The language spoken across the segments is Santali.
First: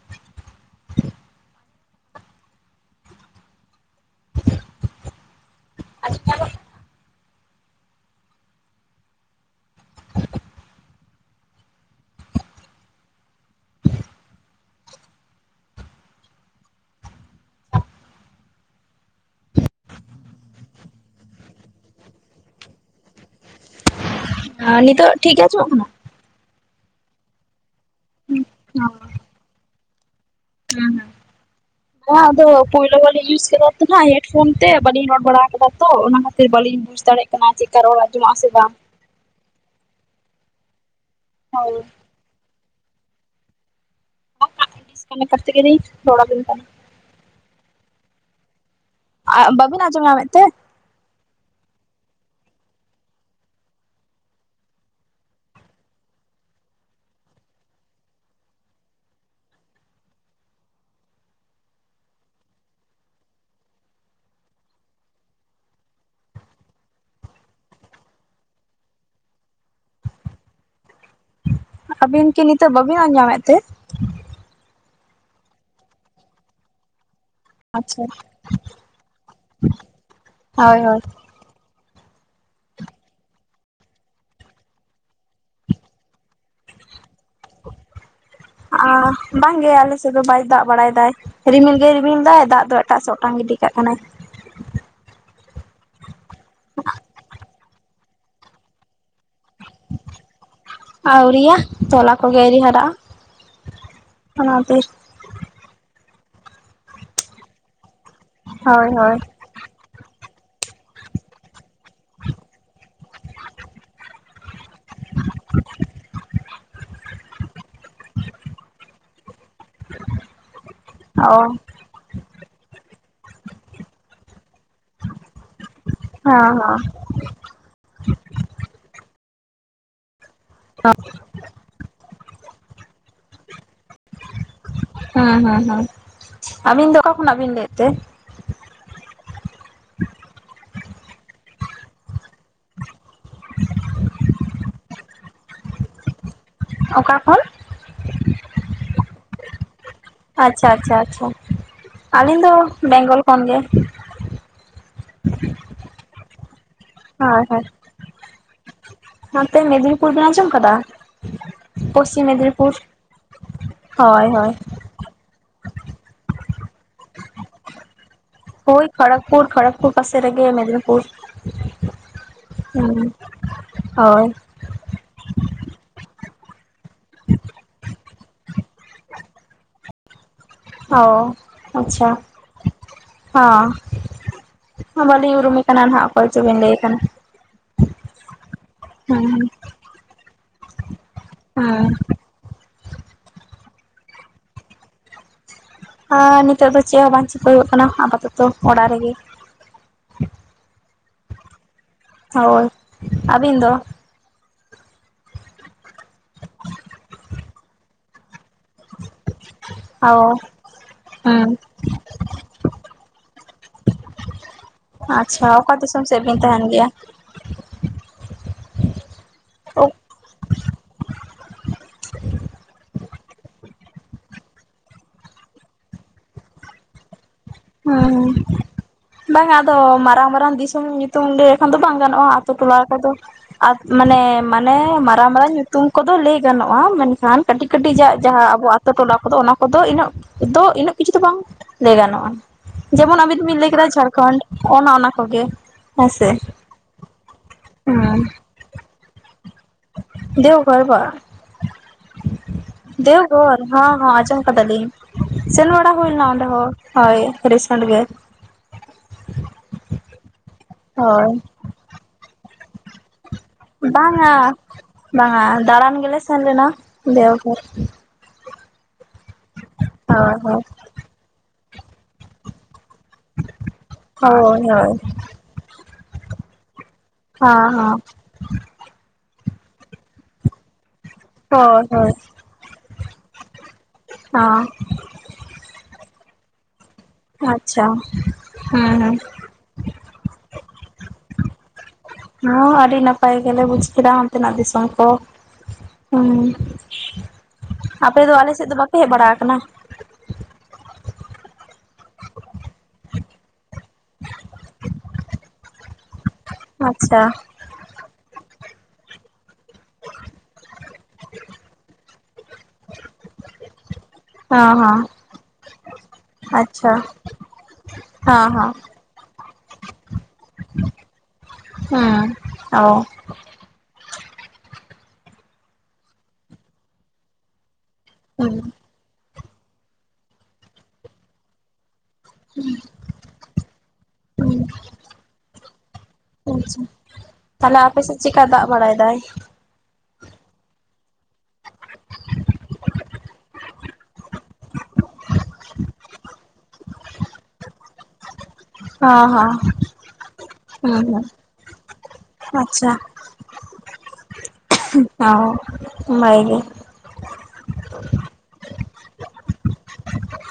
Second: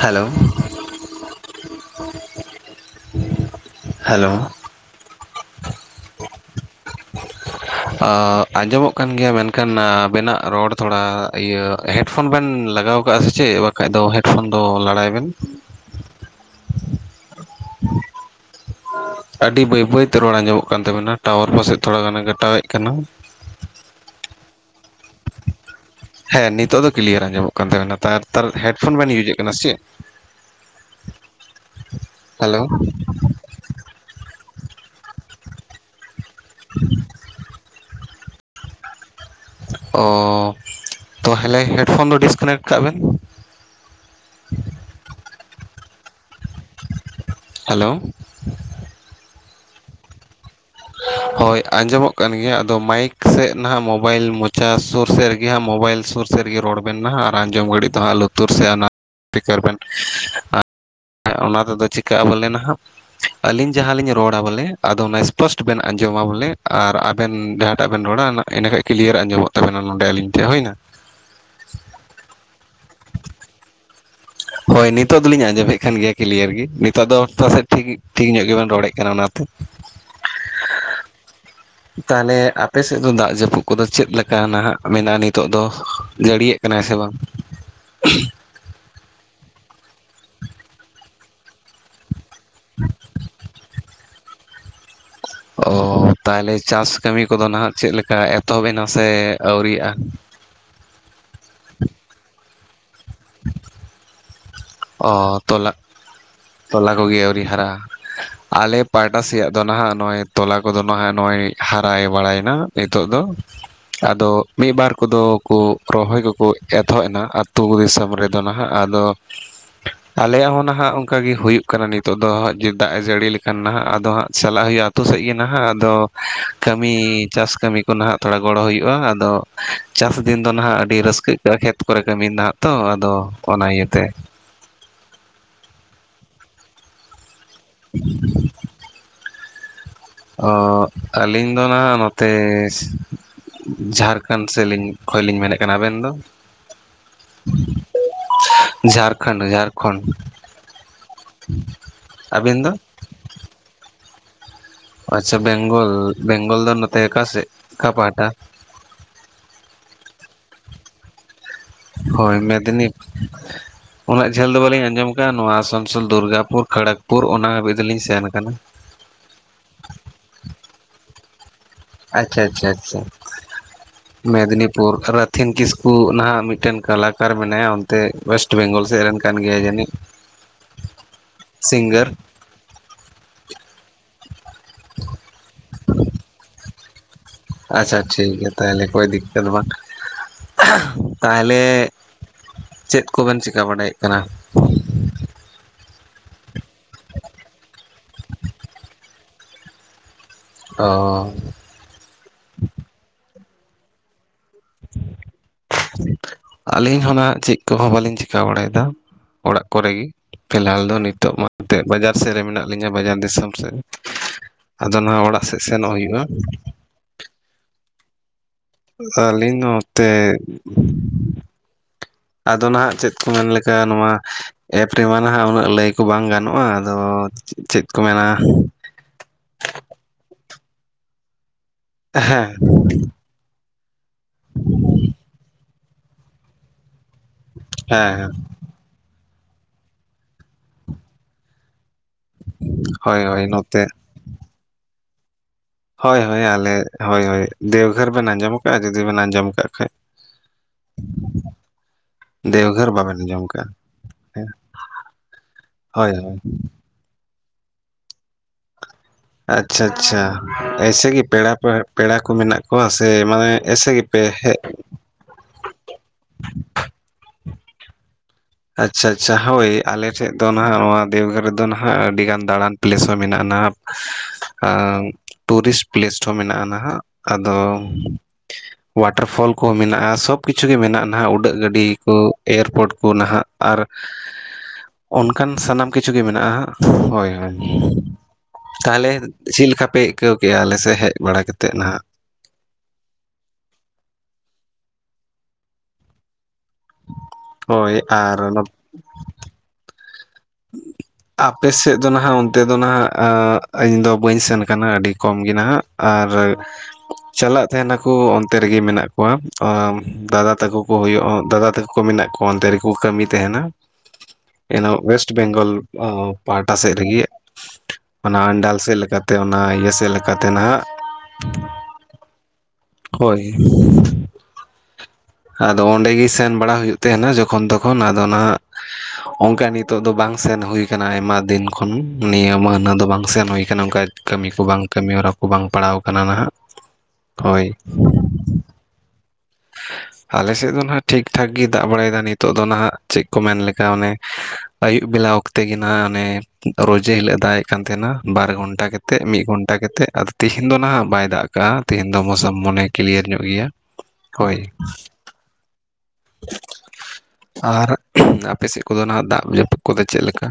Hello, [inaudible] hello. ᱟᱡᱚᱢ ᱧᱟᱢᱚᱻ [inaudible] ᱟᱻ ᱟᱸᱡᱚᱢᱚᱜ ᱠᱟᱱ ᱜᱮᱭᱟ, ᱢᱮᱱᱠᱷᱟᱱ ᱟᱵᱮᱱᱟ ᱨᱚᱲ ᱛᱷᱚᱲᱟ, ᱤᱭᱟᱹᱻᱻ ᱦᱮᱰᱯᱷᱳᱱ ᱵᱮᱱ ᱞᱟᱜᱟᱣ ᱟᱠᱟᱼᱟ ᱥᱮ ᱪᱮᱫ? ᱵᱟᱠᱷᱟᱡ ᱫᱚ ᱦᱮᱰᱯᱷᱳᱱ ᱫᱚ ᱞᱟᱲᱟᱭ ᱵᱮᱱ ᱾ [unintelligible] ᱟᱹᱰᱤ ᱵᱟᱹᱭ ᱵᱟᱹᱭᱛᱮ ᱨᱚᱲ ᱟᱸᱡᱚᱢᱚᱜ ᱠᱟᱱ ᱛᱟᱹᱵᱤᱱᱟ ᱴᱟᱣᱟᱨ ᱯᱟᱥᱮᱫ ᱛᱷᱚᱲᱟ ᱜᱟᱱᱮ ᱠᱟᱴᱟᱣᱮᱫ ᱠᱟᱱᱟ᱾ ᱟ ᱱᱤᱛᱚᱜ ᱴᱷᱤᱠ ᱜᱮ ᱟᱡᱚᱢᱚᱜ ᱠᱟᱱᱟ? ᱦᱮᱸ ᱱᱤᱛᱚᱜ ᱫᱚ ᱠᱞᱤᱭᱟᱨ ᱟᱸᱡᱚᱢᱚᱜ ᱠᱟᱱ ᱛᱟᱹᱵᱤᱱᱟ, ᱛᱟᱨᱛᱟᱨ ᱠᱟᱱᱟ? ᱦᱮᱰᱯᱷᱳᱱ ᱵᱮᱱ ᱤᱭᱩᱡᱮᱫ ᱠᱟᱱᱟ ᱥᱮ ᱪᱮᱫ? ᱦᱮᱸ ᱦᱮᱸ, ᱦᱚᱸ ᱟᱫᱚ ᱦᱮᱞᱳ ᱯᱳᱭᱞᱳ ᱵᱟᱨᱞᱤᱧ ᱤᱭᱩᱡ ᱠᱮᱫᱟ ᱛᱚ ᱦᱟᱸᱜ ᱦᱮᱰᱯᱷᱳᱱ ᱛᱮ ᱵᱟᱹᱞᱤᱧ ᱨᱚᱲ ᱵᱟᱲᱟ ᱠᱟᱫᱟ ᱛᱚ ᱚᱱᱟ ᱠᱷᱟᱹᱛᱤᱨ ᱵᱟᱹᱞᱤᱧ ᱵᱩᱡ ᱫᱟᱲᱮᱜ ᱠᱟᱱᱟ ᱪᱮᱫᱠᱟ ᱨᱚᱲ ᱟᱸᱡᱚᱢᱚᱜᱟ ᱥᱮ ᱵᱟᱝ? ᱚ, ᱛᱟᱦᱚᱞᱮ ᱦᱳᱭ ᱦᱮᱰᱯᱷᱳᱱ ᱫᱚ ᱰᱤᱥᱠᱟᱱᱮᱠᱴ ᱠᱟᱜ ᱵᱮᱱ᱾ [unintelligible] ᱠᱟᱛᱮ ᱜᱤᱞᱤᱥ ᱨᱚᱲ ᱟᱵᱤᱱ ᱠᱟᱱᱟ᱾ ᱦᱮᱞᱳ, ᱟᱜ ᱵᱟᱹᱵᱤᱱ ᱟᱡᱚᱢ ᱧᱟᱢ ᱮᱫ ᱛᱮ? ᱦᱳᱭ ᱟᱸᱡᱚᱢᱚᱜ ᱠᱟᱱ ᱜᱮᱭᱟ ᱟᱫᱚ ᱢᱟᱭᱤᱠ ᱥᱮᱫ ᱱᱟᱸᱜ ᱢᱳᱵᱟᱭᱤᱞ ᱢᱚᱪᱟ ᱥᱩᱨ ᱥᱮᱫ ᱨᱮᱜᱮ ᱦᱟᱸᱜ ᱢᱳᱵᱟᱭᱤᱞ ᱥᱩᱨ ᱥᱮ ᱨᱮᱜᱮ ᱨᱚᱲ ᱵᱮᱱ ᱦᱟᱸᱜ ᱟᱨ ᱟᱸᱡᱚᱢ ᱜᱷᱟᱹᱲᱤᱡ ᱫᱚ ᱦᱟᱸ ᱞᱩᱛᱩᱨ ᱥᱮᱫ ᱴᱤᱠᱟᱨ ᱵᱮᱱ᱾ ᱚᱱᱟ ᱛᱮᱫᱚ ᱪᱤᱠᱟᱹᱼᱟ ᱵᱚᱞᱮ ᱱᱟᱦᱟᱜ ᱟᱞᱤᱧ ᱡᱟᱦᱟᱸ ᱞᱤᱧ ᱨᱚᱲᱟ ᱵᱚᱞᱮ ᱟᱫᱚ ᱚᱱᱟ, ᱯᱳᱥᱴ ᱵᱮᱱ ᱟᱸᱡᱚᱢᱟ ᱵᱚᱞᱮ ᱟᱨ ᱟᱵᱮᱱ ᱡᱟᱦᱟᱸᱴᱟᱜ ᱵᱮᱱ ᱨᱚᱲᱟ ᱱᱟᱜ ᱤᱱᱟᱹ ᱠᱷᱟᱱ ᱠᱞᱤᱭᱟᱨ ᱟᱸᱡᱚᱢᱚᱜ ᱛᱟᱵᱮᱱᱟ ᱱᱚᱸᱰᱮ ᱟᱞᱤᱧᱴᱷᱮᱱ ᱦᱩᱭᱱᱟ᱾ ᱟᱹᱵᱤᱱ ᱠᱤ ᱱᱤᱛᱚᱜ ᱵᱟᱹᱵᱤᱱ ᱟᱸᱡᱚᱢᱮᱫ ᱛᱮ? ᱦᱳᱭ ᱱᱤᱛᱚᱜ ᱫᱚᱞᱤᱧ ᱟᱸᱡᱚᱢᱮᱫ ᱠᱟᱱ ᱜᱮᱭᱟ ᱠᱞᱤᱭᱟᱨ ᱜᱮ᱾ [unintelligible] ᱴᱷᱤᱠ ᱟᱪᱪᱷᱟ ᱴᱷᱤᱠ ᱧᱚᱜ ᱜᱮᱵᱮᱱ ᱨᱚᱲᱮᱫ ᱠᱟᱱᱟ ᱚᱱᱟᱛᱮ᱾ ᱦᱳᱭ [inaudible] ᱛᱟᱦᱚᱞᱮ ᱟᱯᱮᱥᱮᱫ ᱫᱚ ᱫᱟᱜ ᱡᱟᱹᱯᱩᱫ ᱠᱚᱫᱚ ᱪᱮᱫ ᱞᱮᱠᱟ ᱱᱟᱦᱟᱜ ᱢᱮᱱᱟᱜᱼᱟ ᱱᱤᱛᱚᱜ ᱫᱚ ᱡᱟᱹᱲᱤᱭᱮᱫ ᱠᱟᱱᱟᱭ ᱥᱮ ᱵᱟᱝ? ᱟᱸ ᱵᱟᱝ ᱜᱮ ᱟᱞᱮ ᱥᱮᱫ ᱫᱚ ᱵᱟᱭ ᱫᱟᱜ ᱵᱟᱲᱟᱭ ᱫᱟᱭ ᱨᱤᱢᱤᱞ ᱜᱮ ᱨᱤᱢᱤᱞ ᱫᱟᱭ᱾ ᱫᱟᱜ ᱫᱚ ᱮᱴᱟᱜ ᱥᱮᱱ ᱚᱴᱟᱝ ᱜᱤᱰᱤ ᱠᱟᱜ ᱠᱟᱱᱟᱭ᱾ ᱚᱻ ᱛᱟᱦᱚᱞᱮ ᱪᱟᱥ ᱠᱟᱹᱢᱤ ᱠᱚᱫᱚ ᱱᱟᱦᱟᱜ ᱪᱮᱫ ᱞᱮᱠᱟ ᱮᱛᱚᱦᱚᱵ ᱮᱱᱟ ᱥᱮ ᱟᱹᱣᱨᱤᱭᱟᱜᱼᱟ? ᱟᱣᱨᱤᱭᱟ ᱛᱚᱞᱟ ᱠᱚᱜᱮ ᱟᱹᱣᱨᱤ ᱦᱟᱨᱟᱜᱼᱟ᱾ ᱚᱱᱟ ᱠᱷᱟᱛᱤᱨ᱾ ᱚᱻ ᱛᱚᱞᱟ, ᱛᱚᱞᱟ ᱠᱚᱜᱮ ᱟᱹᱣᱨᱤ ᱦᱟᱨᱟ-ᱟ ᱟᱞᱮ ᱦᱳᱭ ᱦᱳᱭ ᱯᱟᱦᱴᱟ ᱥᱮᱫ ᱫᱚ ᱱᱟᱦᱟᱜ ᱱᱚᱜᱼᱚᱭ ᱛᱚᱞᱟ ᱠᱚᱫᱚ ᱱᱟᱦᱟᱜ ᱱᱚᱜᱼᱚᱭ ᱦᱟᱨᱟᱭ ᱵᱟᱲᱟᱭᱮᱱᱟ ᱱᱤᱛᱚᱜ ᱫᱚ᱾ ᱟᱫᱚ ᱢᱤᱫ ᱵᱟᱨ ᱠᱚᱫᱚ ᱠᱚ ᱨᱚᱦᱚᱭ ᱠᱚᱠᱚ ᱮᱛᱚᱦᱚᱵ ᱮᱱᱟ ᱟᱹᱛᱩᱳ ᱫᱤᱥᱚᱢ ᱨᱮᱫᱚ᱾ ᱱᱟᱦᱟᱜ ᱟᱫᱚ, ᱟᱞᱮᱭᱟᱜ ᱦᱚᱸ ᱱᱟᱦᱟᱜ ᱚᱱᱠᱟ ᱜᱮ ᱚ ᱦᱩᱭᱩᱜ ᱠᱟᱱᱟ ᱱᱤᱛᱚᱜ ᱫᱚ ᱦᱟᱸᱜ ᱡᱮ ᱫᱟᱜ ᱮ ᱡᱟᱹᱲᱤ ᱞᱮᱠᱷᱟᱱ ᱱᱟᱦᱟᱜ ᱟᱫᱚ ᱦᱟᱸᱜ ᱪᱟᱞᱟᱜ ᱦᱩᱭᱩᱜᱼᱟ ᱟᱛᱳ ᱥᱮᱫ ᱜᱮ ᱱᱟᱦᱟᱜ ᱟᱫᱚ᱾ ᱦᱮᱸ ᱠᱟᱹᱢᱤ ᱪᱟᱥ ᱠᱟᱹᱢᱤ ᱠᱚ ᱱᱟᱦᱟᱜ ᱛᱷᱚᱲᱟ ᱜᱚᱲᱚ ᱦᱩᱭᱩᱜᱼᱟ ᱟᱫᱚ, ᱪᱟᱥ ᱫᱤᱱ ᱫᱚ ᱱᱟᱦᱟᱜ ᱦᱮᱸ ᱟᱹᱰᱤ ᱨᱟᱹᱥᱠᱟᱹᱼᱟ ᱠᱷᱮᱛ ᱠᱚᱨᱮ ᱠᱟᱹᱢᱤ ᱱᱟᱦᱟᱜ ᱛᱚ ᱟᱫᱚ ᱚᱱᱟ ᱤᱭᱟᱹᱛᱮ᱾ ᱦᱩᱸ ᱦᱩᱸ ᱦᱩᱸ, ᱟᱹᱵᱤᱱ ᱫᱚ ᱚᱠᱟ ᱠᱷᱚᱱᱟᱜ ᱵᱤᱱ ᱞᱟᱹᱭᱮᱫ ᱛᱮ? ᱚ, ᱟᱹᱞᱤᱧ ᱫᱚ ᱱᱟᱦᱟᱜ ᱱᱚᱛᱮᱥ, ᱡᱷᱟᱲᱠᱷᱚᱸᱰ ᱥᱮᱞᱤᱧ ᱠᱷᱚᱭ ᱞᱤᱧ ᱢᱮᱱᱮᱫ ᱠᱟᱱᱟ ᱟᱵᱮᱱ ᱫᱚ? ᱚᱠᱟ ᱠᱷᱚᱱ? ᱡᱷᱟᱲᱠᱷᱟᱸᱰ ᱡᱷᱟᱲᱠᱷᱚᱱᱰ᱾ ᱟᱪᱪᱷᱟ ᱟᱪᱪᱷᱟ ᱟᱪᱷᱟ, ᱟᱹᱞᱤᱧ ᱫᱚ ᱵᱮᱝᱜᱚᱞ ᱠᱷᱚᱱ ᱜᱮ᱾ ᱟᱪᱪᱷᱟ ᱵᱮᱝᱜᱚᱞ, ᱵᱮᱝᱜᱚᱞ ᱫᱚ ᱱᱚᱛᱮ ᱟᱠᱟ ᱥᱮᱫ ᱚᱠᱟ ᱯᱟᱦᱟᱴᱟ᱾ ᱦᱟᱱᱛᱮ ᱢᱮᱫᱽᱱᱤᱯᱩᱨ ᱵᱮᱱ ᱟᱸᱡᱚᱢ ᱠᱟᱫᱟ᱾ ᱯᱚᱥᱪᱤᱢ ᱦᱳᱭ ᱢᱮᱫᱽᱱᱤᱯᱩᱨ ᱢᱮᱫᱽᱱᱤ, ᱦᱳᱭ ᱩᱱᱟᱹᱜ ᱡᱷᱟᱹᱞ ᱦᱳᱭ ᱫᱚ ᱵᱟᱹᱞᱤᱧ ᱟᱸᱡᱚᱢ ᱱᱚᱣᱟ ᱟᱥᱟᱱᱥᱳᱞ ᱫᱩᱨᱜᱟᱯᱩᱨ ᱠᱷᱟᱲᱟᱜᱽᱯᱩᱨ ᱚᱱᱟ ᱦᱟᱹᱵᱤᱡ ᱫᱚᱞᱤᱧ ᱥᱮᱱ ᱠᱟᱱᱟ᱾ ᱦᱳᱭ ᱠᱷᱚᱲᱚᱜᱽᱯᱩᱨ ᱠᱷᱚᱲᱚᱜᱽᱯᱩᱨ ᱯᱟᱥᱮ ᱨᱮᱜᱮ ᱢᱮᱫᱽᱱᱤᱯᱩᱨ᱾ ᱟᱪᱪᱷᱟ ᱟᱪᱪᱷᱟ ᱟᱪᱪᱷᱟ, ᱦᱩᱸ ᱦᱳᱭ ᱢᱮᱫᱽᱱᱤᱯᱩᱨ᱾ ᱛᱷᱤᱱ ᱠᱤᱥᱠᱩ ᱱᱟᱦᱟᱜ ᱢᱤᱫᱴᱮᱱ ᱠᱟᱞᱟᱠᱟᱨ ᱢᱮᱱᱟᱭᱟ ᱚᱱᱛᱮ ᱚᱳᱭᱮᱥᱴ ᱵᱮᱝᱜᱚᱞ ᱥᱮᱡ ᱨᱮᱱ ᱠᱟᱱ ᱜᱮᱭᱟᱭ ᱡᱟᱹᱱᱤᱡ? ᱚ, ᱥᱤᱝᱜᱟᱨ ᱟᱪᱪᱷᱟ᱾ ᱦᱟᱸ ᱵᱟᱹᱞᱤᱧ ᱩᱨᱩᱢᱤᱮ ᱠᱟᱱᱟ ᱱᱟᱦᱟᱜ ᱚᱠᱚᱭ ᱪᱚᱵᱤᱱ ᱞᱟᱹᱭᱮ ᱠᱟᱱᱟ᱾ ᱟᱪᱪᱷᱟ ᱴᱷᱤᱠ ᱜᱮᱭᱟ ᱛᱟᱦᱚᱞᱮ ᱠᱳᱭ ᱫᱤᱠᱠᱚᱛ ᱦᱩᱸ ᱵᱟᱝ, ᱛᱟᱦᱚᱞᱮ, ᱦᱩᱸ ᱪᱮᱫ ᱠᱚᱵᱮᱱ ᱪᱮᱠᱟ ᱵᱟᱲᱟᱭᱮᱫ ᱠᱟᱱᱟ᱾ ᱟᱨ ᱱᱤᱛᱚᱜ ᱫᱚ ᱪᱮᱫ ᱦᱚᱸ ᱵᱟᱝ ᱪᱤᱠᱠᱟ ᱦᱩᱭᱩᱜ ᱠᱟᱱᱟ ᱟᱯᱟᱛᱚᱛᱚ ᱚᱲᱟᱜ ᱨᱮᱜᱮ᱾ ᱚᱻ ᱦᱳᱭ ᱟᱹᱵᱤᱱ ᱫᱚ? ᱟᱹᱞᱤᱧ ᱦᱚᱸ ᱪᱮᱫ ᱠᱚᱦᱚᱸ ᱵᱟᱞᱤᱧ ᱪᱤᱠᱟᱹ ᱵᱟᱲᱟᱭᱮᱫᱟ, ᱚᱲᱟᱜ ᱠᱚᱨᱮ ᱜᱮ ᱚ ᱯᱷᱤᱞᱦᱟᱞ ᱫᱚ ᱱᱤᱛᱚᱜ ᱢᱟ ᱦᱩᱸ ᱮᱱᱛᱮᱫ ᱵᱟᱡᱟᱨ ᱥᱮᱫ ᱨᱮ ᱢᱮᱱᱟᱜ ᱞᱤᱧᱟᱹ ᱵᱟᱡᱟᱨ ᱫᱤᱥᱚᱢ ᱥᱮᱫ, ᱟᱫᱚ ᱱᱚᱣᱟ ᱚᱲᱟᱜ ᱟᱪᱪᱷᱟ ᱥᱮᱫ ᱚᱠᱟ ᱥᱮᱱᱚᱜ ᱫᱤᱥᱚᱢ ᱦᱩᱭᱩᱜᱼᱟ᱾ ᱥᱮᱫ ᱵᱤᱱ ᱛᱟᱦᱮᱱ ᱜᱮᱭᱟ ᱟᱹᱞᱤᱧ ᱱᱚᱛᱮ ᱦ [unintelligible] ᱟᱫᱚ ᱱᱟᱦᱜ ᱪᱮᱫ ᱠᱚ ᱢᱮᱱ ᱞᱮᱠᱟ ᱱᱚᱣᱟᱼᱼ ᱮᱯ ᱨᱮᱢᱟ ᱱᱟᱦᱟᱜ ᱩᱱᱟᱹᱜ ᱞᱟᱹᱭ ᱠᱚ ᱵᱟᱝ ᱜᱟᱱᱚᱜᱼᱟ ᱟᱫᱚᱼᱼ ᱦᱮᱸ ᱵᱟᱝ ᱟᱫᱚ ᱢᱟᱨᱟᱝ ᱢᱟᱨᱟᱝ ᱫᱤᱥᱚᱢ ᱧᱩᱛᱩᱢ ᱞᱮᱠᱷᱟᱱ ᱫᱚ ᱵᱟᱝᱼᱼ ᱜᱟᱱᱚᱜᱼᱟ ᱟᱛᱳ ᱦᱮᱸ ᱴᱚᱞᱟ ᱠᱚᱫᱚ ᱟ ᱢᱟᱱᱮ ᱢᱟᱱᱮ ᱢᱟᱨᱟᱝ ᱢᱟᱨᱟᱝ ᱧᱩᱛᱩᱢ ᱠᱚᱫᱚ ᱞᱟᱹᱭ ᱜᱟᱱᱚᱜᱼᱟ ᱢᱮᱱᱠᱷᱟᱱ? ᱠᱟᱹᱴᱤᱡ ᱠᱟᱹᱴᱤᱡ ᱡᱟᱜ ᱦᱮᱸ ᱡᱟᱦᱟᱸ ᱟᱵᱚ ᱟᱹᱛᱩ ᱴᱚᱞᱟ ᱠᱚᱫᱚ ᱚᱱᱟ ᱠᱚᱫᱚ ᱤᱱᱟᱹᱜ ᱫᱚ ᱤᱱᱟᱹᱜ ᱠᱤᱪᱷᱩ ᱫᱚ ᱵᱟᱝ ᱞᱟᱹᱭ ᱜᱟᱱᱚᱜᱼᱟ᱾ ᱡᱮᱢᱚᱱ ᱦᱳᱭ ᱟᱵᱤᱱ ᱦᱳᱭ ᱵᱤᱱ ᱞᱟᱹᱭ ᱱᱚᱛᱮ ᱠᱮᱫᱟ ᱡᱷᱟᱲᱠᱷᱚᱱᱰ ᱚᱱ ᱚᱱᱟ ᱠᱚᱜᱮ ᱦᱳᱭ ᱦᱮᱸᱥᱮ ᱦᱳᱭ ᱟᱞᱮ ᱦᱳᱭ ᱦᱳᱭ ᱫᱮᱣᱜᱷᱚᱨ ᱵᱮᱱ ᱟᱸᱡᱚᱢ ᱠᱟᱜᱼᱟ ᱡᱩᱫᱤ ᱵᱮᱱ ᱟᱸᱡᱚᱢ ᱠᱟᱜ ᱫᱮᱣ ᱜᱷᱚᱲᱚᱨ ᱵᱟ ᱫᱮᱣᱜᱷᱚᱨ ᱵᱟᱵᱮᱱ ᱟᱸᱡᱚᱢ ᱫᱮᱣᱜᱷᱚᱨ ᱟᱠᱟᱜᱼᱟ ᱦᱸ ᱦᱸ ᱟᱸᱡᱚᱢ ᱠᱟᱫᱟᱞᱤᱧ ᱥᱮᱱ ᱵᱟᱲᱟ ᱦᱳᱭ ᱦᱳᱭ ᱦᱩᱭᱞᱮᱱᱟ ᱚᱸᱰᱮ ᱦᱚᱸ ᱦᱳᱭ ᱨᱤᱥᱮᱱᱴ ᱜᱮ ᱟᱪᱪᱷᱟ ᱟᱪᱪᱷᱟ ᱮᱭᱥᱮ ᱦᱳᱭ ᱯᱮᱲᱟ ᱯᱮᱲᱟ ᱠᱚ ᱢᱮᱱᱟᱜ ᱠᱚᱣᱟ ᱥᱮ ᱢᱟᱱᱮ ᱮᱭᱥᱮ ᱵᱟᱝᱟ ᱜᱮᱯᱮ ᱦᱮᱡ ᱵᱟᱝᱼᱟ ᱫᱟᱬᱟᱱ ᱜᱮᱞᱮ ᱥᱮᱱ ᱞᱮᱱᱟ ᱫᱮᱣᱜᱷᱚᱨ ᱟᱪᱪᱷᱟ ᱟᱪᱪᱷᱟ ᱦᱳᱭ ᱟᱞᱮᱴᱷᱮᱡ ᱦᱳᱭ ᱫᱚ ᱦᱳᱭ ᱱᱟᱦᱟᱜ ᱱᱚᱣᱟ ᱫᱮᱣᱜᱷᱚᱨ ᱨᱮᱫᱚ ᱱᱟᱦᱟᱜ ᱟᱹᱰᱤ ᱜᱟᱱ ᱫᱟᱬᱟᱱᱼᱼ ᱯᱞᱮᱥ ᱦᱚᱸ ᱢᱮᱱᱟᱜᱼᱟ ᱟᱱᱟ ᱦᱳᱭ ᱦᱳᱭ ᱴᱩᱨᱤᱥᱴ ᱯᱞᱮᱥ ᱦᱚᱸ ᱢᱮᱱᱟᱜᱼᱟ ᱱᱟᱦᱟᱜ, ᱟᱫᱚ ᱦᱚᱸ [inaudible] ᱣᱟᱴᱟᱨ ᱯᱷᱚᱞ ᱠᱚᱦᱚᱸ ᱢᱮᱱᱟᱜᱼᱟ ᱥᱚᱵ ᱠᱤᱪᱷᱩ ᱜᱮ ᱢᱮᱱᱟᱜᱼᱟ ᱱᱟᱦᱟᱜ ᱩᱰᱟᱹᱜ ᱜᱟᱹᱰᱤ ᱦᱚᱸ ᱦᱳᱭ ᱦᱳᱭ ᱠᱚ ᱮᱭᱟᱨᱯᱳᱨᱴ ᱠᱚ ᱱᱟᱦᱟᱜᱼᱼ ᱟᱨ ᱦᱚᱸ ᱚᱱᱠᱟᱱ ᱥᱟᱱᱟᱢ ᱠᱤᱪᱷᱩ ᱜᱮ ᱢᱮᱱᱟᱜᱼᱟ ᱦᱳᱭ, ᱟᱪᱪᱷᱟ ᱦᱩᱸ ᱛᱟᱦᱚᱞᱮ ᱦᱩᱸ ᱪᱮᱫ ᱞᱮᱠᱟ ᱯᱮ ᱟᱹᱭᱠᱟᱹᱣ ᱠᱮᱜᱼᱟ ᱟᱞᱮ ᱥᱮᱫ ᱦᱮᱡ ᱵᱟᱲᱟ ᱠᱟ ᱠᱟᱛᱮᱮᱫ ᱱᱟᱦᱱᱟᱜ ᱦᱮ ᱟᱹᱰᱤ ᱱᱟᱯᱟᱭ ᱜᱮᱞᱮ ᱵᱩᱡᱽ ᱠᱮᱫᱟ ᱚᱱᱛᱮᱱᱟᱜ ᱫᱤᱥᱚᱢ ᱠᱚ᱾ ᱦᱳᱭ ᱦᱮᱸ ᱟᱯᱮ ᱫᱚ ᱟᱨ ᱟᱞᱮ ᱱᱚᱛᱮ ᱥᱮᱫ ᱫᱚ ᱵᱟᱯᱮ ᱦᱮᱡ ᱵᱟᱲᱟ ᱟᱠᱟᱱᱟ ᱟᱯᱮ ᱥᱮᱫ ᱫᱚ ᱱᱟᱦᱟᱜ ᱚᱱᱛᱮ ᱫᱚ ᱱᱟᱦᱟᱜ ᱤᱧ ᱫᱚ ᱵᱟᱹᱧ ᱥᱮᱱ ᱠᱟᱱᱟ ᱟᱹᱰᱤ ᱠᱚᱢ ᱜᱮ ᱱᱟᱦᱟᱜ ᱟᱨ ᱟᱪᱪᱷᱟ ᱪᱟᱞᱟᱜᱼᱼ ᱛᱟᱦᱮᱱᱟ ᱠᱚ ᱚᱱᱛᱮ ᱨᱮᱜᱮ ᱢᱮᱱᱟᱜ ᱠᱚᱣᱟ ᱫᱟᱫᱟ ᱛᱟᱠᱚ ᱠᱚ ᱦᱩᱭᱩᱜᱼᱟ ᱫᱟᱫᱟ ᱛᱟᱠᱚ ᱠᱚ ᱢᱮᱱᱟᱜ ᱠᱚᱣᱟ ᱚᱱᱛᱮ ᱨᱮᱠᱚ ᱠᱟᱹᱢᱤ ᱛᱟᱦᱮᱱᱟ ᱦᱚᱸ ᱮᱱ ᱦᱚᱸ ᱚᱳᱭᱮᱥᱴ ᱵᱮᱝᱜᱚᱞ ᱯᱟᱦᱴᱟ ᱟᱪᱪᱷᱟ ᱥᱮᱫ ᱦᱚᱸ ᱨᱮᱜᱤ ᱚᱱᱟ ᱦᱚᱸ ᱟᱱᱰᱟᱞ ᱥᱮᱫ ᱞᱮᱠᱟᱛ ᱛᱮ ᱚᱱᱟ ᱤᱭᱟᱹ ᱥᱮᱫ ᱞᱮᱠᱟᱛᱮ ᱱᱟᱦᱟᱜ ᱦᱚᱸ ᱚ ᱦᱳᱭ ᱟᱫᱚ ᱚᱸᱰᱮ ᱜᱮ ᱥᱮᱱ ᱵᱟᱲᱟ ᱦᱩᱭᱩᱜ ᱛᱟᱦᱮᱱᱟ ᱡᱚᱠᱷᱚᱱ ᱛᱚᱠᱷᱚᱱ ᱟᱫᱚ ᱱᱟᱜᱼᱼ ᱦᱩᱸ ᱚᱱᱠᱟ ᱱᱤᱛᱳᱜ ᱫᱚ ᱵᱟᱝ ᱥᱮᱱ ᱦᱩᱭ ᱠᱟᱱᱟ ᱟᱭᱢᱟ ᱫᱤᱱ ᱛᱚᱠᱷᱚᱱ ᱱᱤᱭᱟᱹ ᱢᱟᱹᱦᱱᱟᱹ ᱫᱚ ᱵᱟᱝ ᱥᱮᱱ ᱦᱩᱭ ᱠᱟᱱᱟ ᱚᱱᱠᱟ ᱠᱟᱹᱢᱤ ᱠᱚ ᱵᱟᱝ ᱠᱟᱹᱢᱤ ᱦᱚᱨᱟ ᱠᱚ ᱵᱟᱝ ᱯᱟᱲᱟᱣ ᱠᱟᱱᱟ ᱱᱟᱦᱟᱜ ᱦᱩᱸ ᱟᱪᱪᱷᱟ ᱦᱳᱭ, ᱛᱟᱦᱞᱮ ᱟᱯᱮ ᱥᱮᱫ ᱪᱮᱫᱠᱟ ᱫᱟᱜ ᱵᱟᱲᱟᱭ ᱫᱟᱭ ᱟᱞᱮ ᱥᱮᱫ ᱫᱚ ᱦᱟᱸᱜ ᱴᱷᱤᱠ ᱴᱷᱟᱠ ᱜᱮ ᱫᱟᱜ ᱵᱟᱲᱟᱭ ᱮᱫᱟ ᱱᱤᱛᱚᱜ ᱫᱚ ᱦᱟᱸᱜ ᱪᱮᱫ ᱠᱚ ᱢᱮᱱ ᱞᱮᱠᱟ ᱚᱱᱮ ᱟᱭᱭᱩᱵ ᱵᱮᱞᱟ ᱚᱠᱛᱮ ᱜᱮ ᱱᱟ-ᱜ ᱚᱱᱮ ᱨᱚᱡᱮᱹ ᱦᱤᱞᱳᱜ ᱮ ᱫᱟᱜ ᱮᱫ ᱠᱟᱱ ᱛᱟᱦᱮᱱᱟ ᱵᱟᱨ ᱟ ᱜᱷᱚᱱᱴᱟ ᱠᱟᱛᱮᱫ ᱦᱚᱸ ᱢᱤᱫ ᱦᱚᱸ ᱜᱷᱚᱱᱴᱟ ᱠᱟᱛᱮᱫ ᱟᱫᱚ ᱛᱤᱦᱤᱧ ᱫᱚ ᱦᱩᱸ ᱱᱟᱦᱟᱜ ᱦᱩᱸ ᱵᱟᱭ ᱫᱟᱜ ᱠᱟᱜᱼᱟ ᱛᱤᱦᱤᱧ ᱫᱚ ᱢᱳᱥᱟᱢ ᱢᱚᱱᱮ ᱟᱪᱪᱷᱟ ᱠᱤᱞᱤᱭᱟᱨ ᱧᱚᱜ ᱜᱮᱭᱟ᱾ ᱦᱳᱭ ᱚ ᱵᱷᱟᱜᱮ ᱜᱮ ᱟᱨ ᱟᱯᱮ ᱥᱮᱫ ᱠᱚᱫᱚ ᱱᱚᱣᱟ ᱫᱟᱜ ᱡᱟᱹᱯᱩᱫ ᱠᱚᱫᱚ ᱪᱮᱫ ᱞᱮᱠᱟ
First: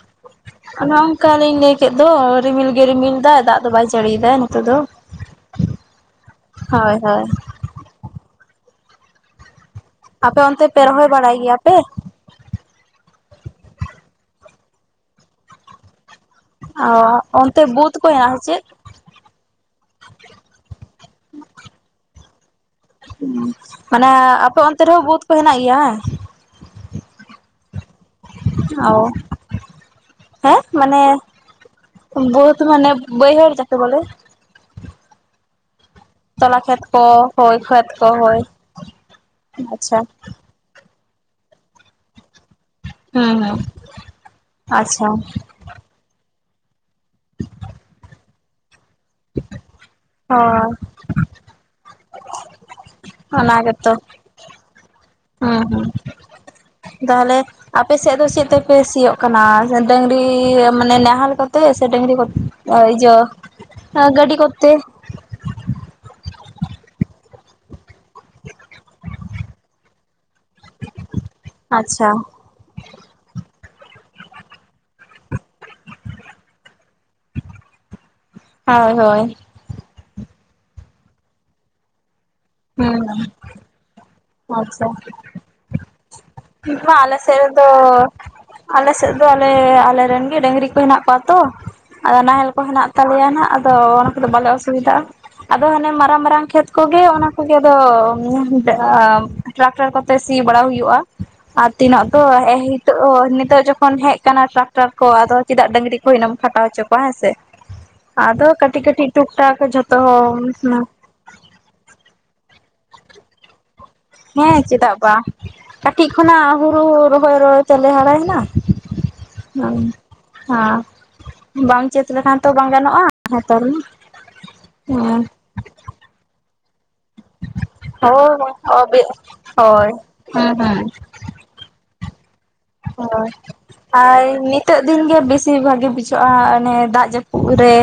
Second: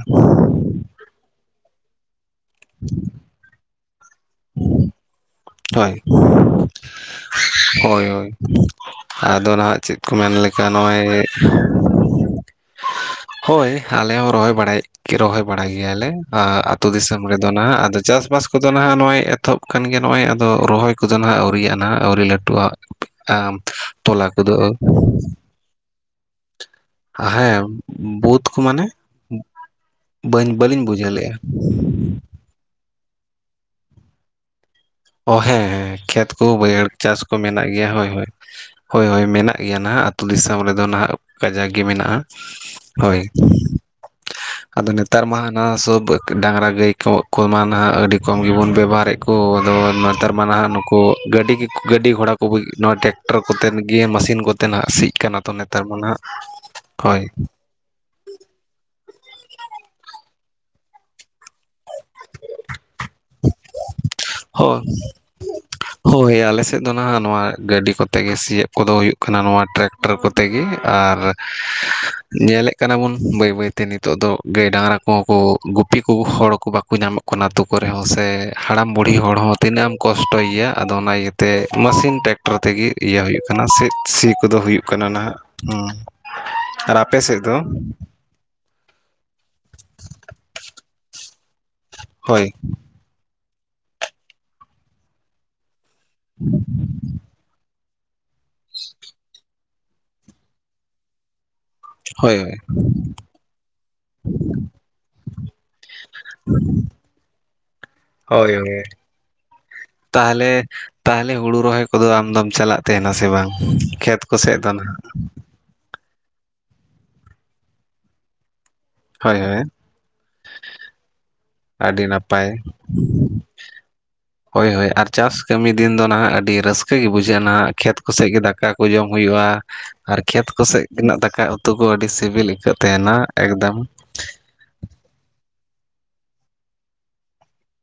ᱚᱱᱮ ᱚᱱᱠᱟ ᱞᱤᱧ ᱞᱟᱹᱭ ᱠᱮᱫ ᱫᱚ ᱨᱤᱢᱤᱞ ᱜᱮ ᱨᱤᱢᱤᱞ ᱮᱫᱟ ᱫᱟᱜ ᱫᱚ ᱵᱟᱭ ᱡᱟᱹᱲᱤᱭᱮᱫᱟ ᱱᱤᱛᱳ ᱫᱚ ᱦᱳᱭ ᱦᱳᱭ ᱦᱳᱭ ᱾ ᱦᱳᱭ ᱦᱳᱭ, ᱟᱫᱚ ᱱᱟᱦᱟᱜ ᱪᱮᱫ ᱠᱚ ᱢᱮᱱ ᱟᱯᱮ ᱞᱮᱠᱟ ᱚᱱᱛᱮ ᱯᱮ ᱱᱚᱜᱼᱚᱭ ᱨᱚᱦᱚᱭ ᱵᱟᱲᱟᱭ ᱜᱮᱭᱟ ᱯᱮ ᱦᱳᱭ ᱟᱞᱮ ᱦᱚᱸ ᱨᱚᱦᱚᱭ ᱵᱟᱲᱟᱭ ᱨᱚᱦᱚᱭ ᱵᱟᱲᱟ ᱜᱮᱭᱟᱞᱮ, ᱟᱛᱩ ᱚ ᱫᱤᱥᱚᱢ ᱨᱮᱫᱚ ᱚᱱᱛᱮ ᱱᱟᱦᱟᱜ ᱵᱩᱫᱽ ᱟᱫᱚ ᱠᱚ ᱦᱮᱱᱟᱜᱼᱟ ᱪᱟᱥᱵᱟᱥ ᱥᱮ ᱪᱮᱫ ᱠᱚᱫᱚ ᱱᱟᱦᱟᱜ ᱱᱚᱜᱼᱚᱭ ᱮᱛᱚᱦᱚᱵ ᱠᱟᱱ ᱜᱮᱭᱟ ᱱᱚᱜᱼᱚᱭ, ᱟᱫᱚ ᱨᱚᱦᱚᱭ ᱠᱚᱫᱚ ᱱᱟᱦᱟᱜ ᱟᱹᱣᱨᱤᱭᱟᱜ ᱱᱟᱦᱟᱜ ᱟᱹᱣᱨᱤ ᱞᱟᱹᱴᱩᱣᱟᱜ᱾ ᱢᱟᱱᱮ ᱟᱯᱮ ᱚᱱᱛᱮ ᱨᱮᱦᱚᱸ ᱵᱩᱫ ᱠᱚ ᱦᱮᱱᱟᱜ ᱜᱮᱭᱟ? ᱦᱮᱸ ᱵᱩᱫ ᱠᱚ ᱢᱟᱱᱮ ᱚ ᱵᱟᱹᱧ ᱦᱮᱸ ᱵᱟᱹᱞᱤᱧ ᱢᱟᱱᱮ ᱵᱩᱡᱷᱟᱹᱣ ᱞᱮᱫᱼᱟ ᱵᱚᱫ ᱢᱟᱱᱮ ᱵᱟᱹᱭᱦᱟᱹᱲ ᱡᱟᱛᱮ ᱵᱚᱞᱮ, ᱚ ᱦᱮᱸ ᱦᱮᱸ ᱠᱷᱮᱛ ᱛᱚᱞᱟ ᱠᱷᱮᱛ ᱵᱟᱹᱭᱦᱟᱹᱲ ᱪᱟᱥ ᱠᱚ ᱦᱳᱭ ᱢᱮᱱᱟᱜ ᱜᱮᱭᱟ ᱠᱷᱮᱛ ᱠᱚ ᱦᱳᱭ ᱦᱳᱭ ᱦᱳᱭ ᱢᱮᱱᱟᱜ ᱜᱮᱭᱟ ᱱᱟᱜ ᱟᱪᱪᱷᱟ ᱟᱹᱛᱩ ᱫᱤᱥᱚᱢ ᱨᱮᱫᱚ ᱱᱟᱦᱟᱜ ᱠᱟᱡᱟᱠ ᱜᱮ ᱢᱮᱱᱟᱜᱼᱟ᱾ ᱦᱳᱭ ᱦᱩᱸ ᱦᱩᱸ ᱟᱫᱚ ᱟᱪᱪᱷᱟ ᱱᱮᱛᱟᱨ ᱢᱟ ᱚᱱᱟ ᱥᱟᱵ ᱰᱟᱝᱨᱟ ᱜᱟᱹᱭ ᱠᱚ ᱠᱚᱢᱟ ᱱᱟᱦᱟᱜ ᱟᱹᱰᱤ ᱠᱚᱢ ᱜᱮᱵᱚᱱ ᱵᱮᱵᱷᱟᱦᱟᱨ ᱮᱫ ᱠᱚᱣᱟ᱾ ᱟᱫᱚ ᱱᱮᱛᱟᱨ ᱢᱟ ᱱᱟᱦᱟᱜ ᱦᱳᱭ ᱱᱩᱠᱩ ᱜᱟᱹᱰᱤ ᱜᱟᱹᱰᱤ ᱜᱷᱚᱲᱟ ᱠᱚ ᱱᱚᱣᱟ ᱴᱮᱠᱴᱚᱨ ᱚᱱᱟ ᱠᱚᱛᱮ ᱜᱮᱛᱚ ᱜᱮ ᱢᱮᱥᱤᱱ ᱠᱚᱛᱮ ᱛᱮᱱᱟᱜ ᱥᱤᱜ ᱠᱟᱱᱟ ᱛᱚ ᱦᱩᱸ ᱱᱮᱛᱟᱨ ᱦᱩᱸ ᱢᱟ ᱱᱟᱜ ᱦᱳᱭ᱾ ᱛᱟᱦᱚᱞᱮ ᱟᱯᱮ ᱥᱮᱫ ᱫᱚ ᱪᱮᱫ ᱛᱮᱯᱮ ᱥᱤᱭᱳᱜ ᱠᱟᱱᱟ ᱰᱟᱹᱝᱨᱤ ᱢᱟᱱᱮ ᱱᱟᱦᱮᱞ ᱠᱟᱛᱮ ᱥᱮ ᱰᱟᱹᱝᱨᱤ ᱠᱚᱛᱮ? ᱚᱭ ᱤᱭᱟ ᱜᱟᱹᱰᱤ ᱠᱚᱛᱮ [unintelligible] ᱦᱳᱭ ᱟᱞᱮ ᱥᱮᱫ ᱫᱚ ᱱᱟᱦᱟᱜ ᱱᱚᱣᱟ ᱜᱟᱹᱰᱤ ᱠᱚᱛᱮ ᱜᱮ ᱥᱤᱭᱚᱜ ᱠᱚᱫᱚ ᱦᱩᱭᱩᱜ ᱠᱟᱱᱟ ᱱᱚᱣᱟ ᱴᱨᱮᱠ- ᱠᱴᱟᱨ ᱠᱚᱛᱮ ᱜᱮ, ᱟᱨ ᱟᱪᱪᱷᱟ ᱧᱮᱞᱮᱫ ᱠᱟᱱᱟ ᱵᱚᱱ ᱵᱟᱹᱭ ᱵᱟᱹᱭᱛᱮ ᱱᱤᱛᱚᱜ ᱫᱚ ᱜᱟᱹᱭ ᱰᱟᱝᱨᱟ ᱠᱚᱦᱚᱸ ᱠᱚ ᱜᱩᱯᱤ ᱠᱚ ᱦᱚᱲ ᱠᱚ ᱵᱟᱠᱚ ᱧᱟᱢᱚᱜ ᱠᱟᱱᱟ ᱾ ᱟᱛᱳ ᱠᱚᱨᱮ ᱦᱚᱸ ᱥᱮ ᱦᱳᱭ ᱦᱟᱲᱟᱢ ᱵ ᱦᱳᱭ ᱛᱤᱱᱟᱹᱜ ᱮᱢ ᱠᱚᱥᱴᱚᱭᱮᱭᱟ ᱟᱫᱚ ᱚᱱᱟ ᱤᱭᱟᱹᱛᱮ ᱢᱮᱥᱤᱱ ᱴᱠ ᱴᱮᱠᱴᱟᱨ ᱛᱮᱜᱮ ᱦᱩᱸ ᱤᱭᱟᱹ ᱦᱩᱭᱩᱜ ᱠᱟᱱᱟ ᱥᱤ ᱠᱚᱫᱚ ᱦᱩᱭᱩᱜ ᱟᱪᱪᱷᱟ ᱠᱟᱱᱟ ᱱᱟ᱾ ᱱᱤᱛ ᱢᱟ ᱟᱨ ᱟᱞᱮ ᱟᱯᱮ ᱥᱮᱫ ᱫᱚ? ᱨᱮᱫᱚ ᱟᱞᱮ ᱥᱮᱫ ᱫᱚ ᱟᱞᱮ ᱟᱞᱮᱨᱮᱱ ᱜᱮ ᱰᱟᱹᱝᱨᱤ ᱠᱚ ᱦᱮᱱᱟᱜ ᱠᱚᱣᱟ ᱛᱚ ᱟᱫᱚ ᱦᱳᱭ ᱱᱟᱦᱮᱞ ᱠᱚ ᱦᱮᱱᱟᱜ ᱛᱟᱞᱮᱭᱟ ᱱᱟᱱᱟᱜ ᱟᱫᱚ ᱚᱱᱟ ᱠᱚᱫᱚ ᱵᱟᱞᱮ ᱚᱥᱩᱵᱤᱫᱟᱜᱼᱟ, ᱟᱫᱚ ᱦᱟᱱᱮ ᱢᱟᱨᱟᱝ ᱢᱟᱨᱟᱝ ᱠᱷᱮᱛ ᱠᱚᱜᱮ ᱚᱱᱟ ᱩᱱᱠᱩ ᱜᱮ ᱟᱫᱚ ᱴᱨᱟᱠᱴᱟᱨ ᱠᱚᱛᱮ ᱥᱤ ᱵᱟᱲᱟ ᱦᱩᱭᱩᱜᱼᱟ᱾ ᱟᱨ ᱛᱤᱱᱟᱹᱜ ᱫᱚ ᱦᱳᱭ ᱱᱤᱛᱳᱜ ᱱᱤᱛᱳᱜ ᱡᱚᱠᱷᱚᱱ ᱦᱮᱡ ᱟᱠᱟᱱᱟ ᱴᱨᱟᱠᱴᱟᱨ ᱠᱚ, ᱟᱫᱚ ᱪᱮᱫᱟᱜ ᱰᱟᱹᱝᱨᱤ ᱠᱚ ᱤᱱᱟᱹᱢ ᱠᱷᱟᱴᱟᱣ ᱦᱚᱪᱚ ᱠᱚᱣᱟ ᱦᱮᱸ ᱥᱮ᱾ ᱟᱫᱚ ᱦᱳᱭ ᱠᱟᱹᱴᱤᱡ ᱦᱳᱭ ᱠᱟᱹᱴᱤᱡ ᱴᱩᱠ ᱴᱟᱠ ᱡᱚᱛᱚ ᱛᱟᱦᱚᱞᱮ ᱦᱚᱲ ᱛᱟᱦᱚᱞᱮ ᱦᱩᱲᱩ ᱨᱚᱦᱚᱭ ᱠᱚᱫᱚ ᱟᱢᱫᱢ ᱪᱟᱞᱟᱜ ᱛᱟᱦᱮᱱᱟ ᱥᱮ ᱵᱟᱝ? ᱠᱷᱮᱛ ᱦᱮᱸ ᱠᱚᱥᱮᱫ ᱫᱚ ᱪᱮᱫᱟᱜ ᱱᱟᱦᱟᱜ ᱵᱟᱝ᱾ ᱠᱟᱹᱴᱤᱡ ᱠᱷᱚᱱᱟᱜ ᱦᱩᱲᱩ ᱨᱚᱦᱚᱭ ᱨᱚᱦᱚᱭ ᱛᱮᱞᱮ ᱦᱟᱨᱟᱭᱮᱱᱟ᱾ ᱦᱳᱭ ᱦᱳᱭ ᱦᱮᱸ ᱵᱟᱢ ᱟᱹᱰᱤ ᱪᱮᱥ ᱞᱮᱠᱷᱟᱱ ᱱᱟᱯᱟᱭ ᱛᱚ ᱵᱟᱝ ᱜᱟᱱᱚᱜᱼᱟ ᱱᱮᱛᱟᱨ ᱦᱳᱭ ᱦᱳᱭ ᱟᱨ ᱢᱟ, ᱪᱟᱥ ᱠᱟᱹᱢᱤ ᱫᱤᱱ ᱫᱚ ᱱᱟᱦᱟᱜ ᱟᱹᱰᱤ ᱨᱟᱹᱥᱠᱟᱹᱜᱮ ᱵᱩᱡᱷᱟᱹᱜᱼᱟ ᱱᱟᱦᱟᱜ᱾ ᱠᱷᱮᱛ ᱠᱚᱥᱮᱫ ᱦᱳᱭ ᱜᱮ ᱫᱟᱠᱟ ᱠᱚ ᱡᱚᱢ ᱦᱩᱭᱩᱜᱼᱟ ᱦᱳᱭ ᱟᱨ ᱠᱷᱮᱛ ᱦᱮᱸ ᱦᱮᱸ ᱠᱚᱥᱮᱫ ᱫᱟᱠᱟ ᱩᱛᱩ ᱠᱚ ᱟᱹᱰᱤ ᱥᱤᱵᱤᱞᱤ ᱦᱚᱭ ᱟᱨ ᱢᱤᱫ ᱱᱤᱛᱟᱜ ᱫᱤᱱ ᱜᱮ ᱵᱮᱥᱤ ᱵᱷᱟᱜᱤ ᱵᱩᱡᱷᱟᱹᱜᱼᱟ ᱚᱱᱮ ᱫᱟᱜ ᱡᱟᱹᱯᱩᱫ ᱨᱮ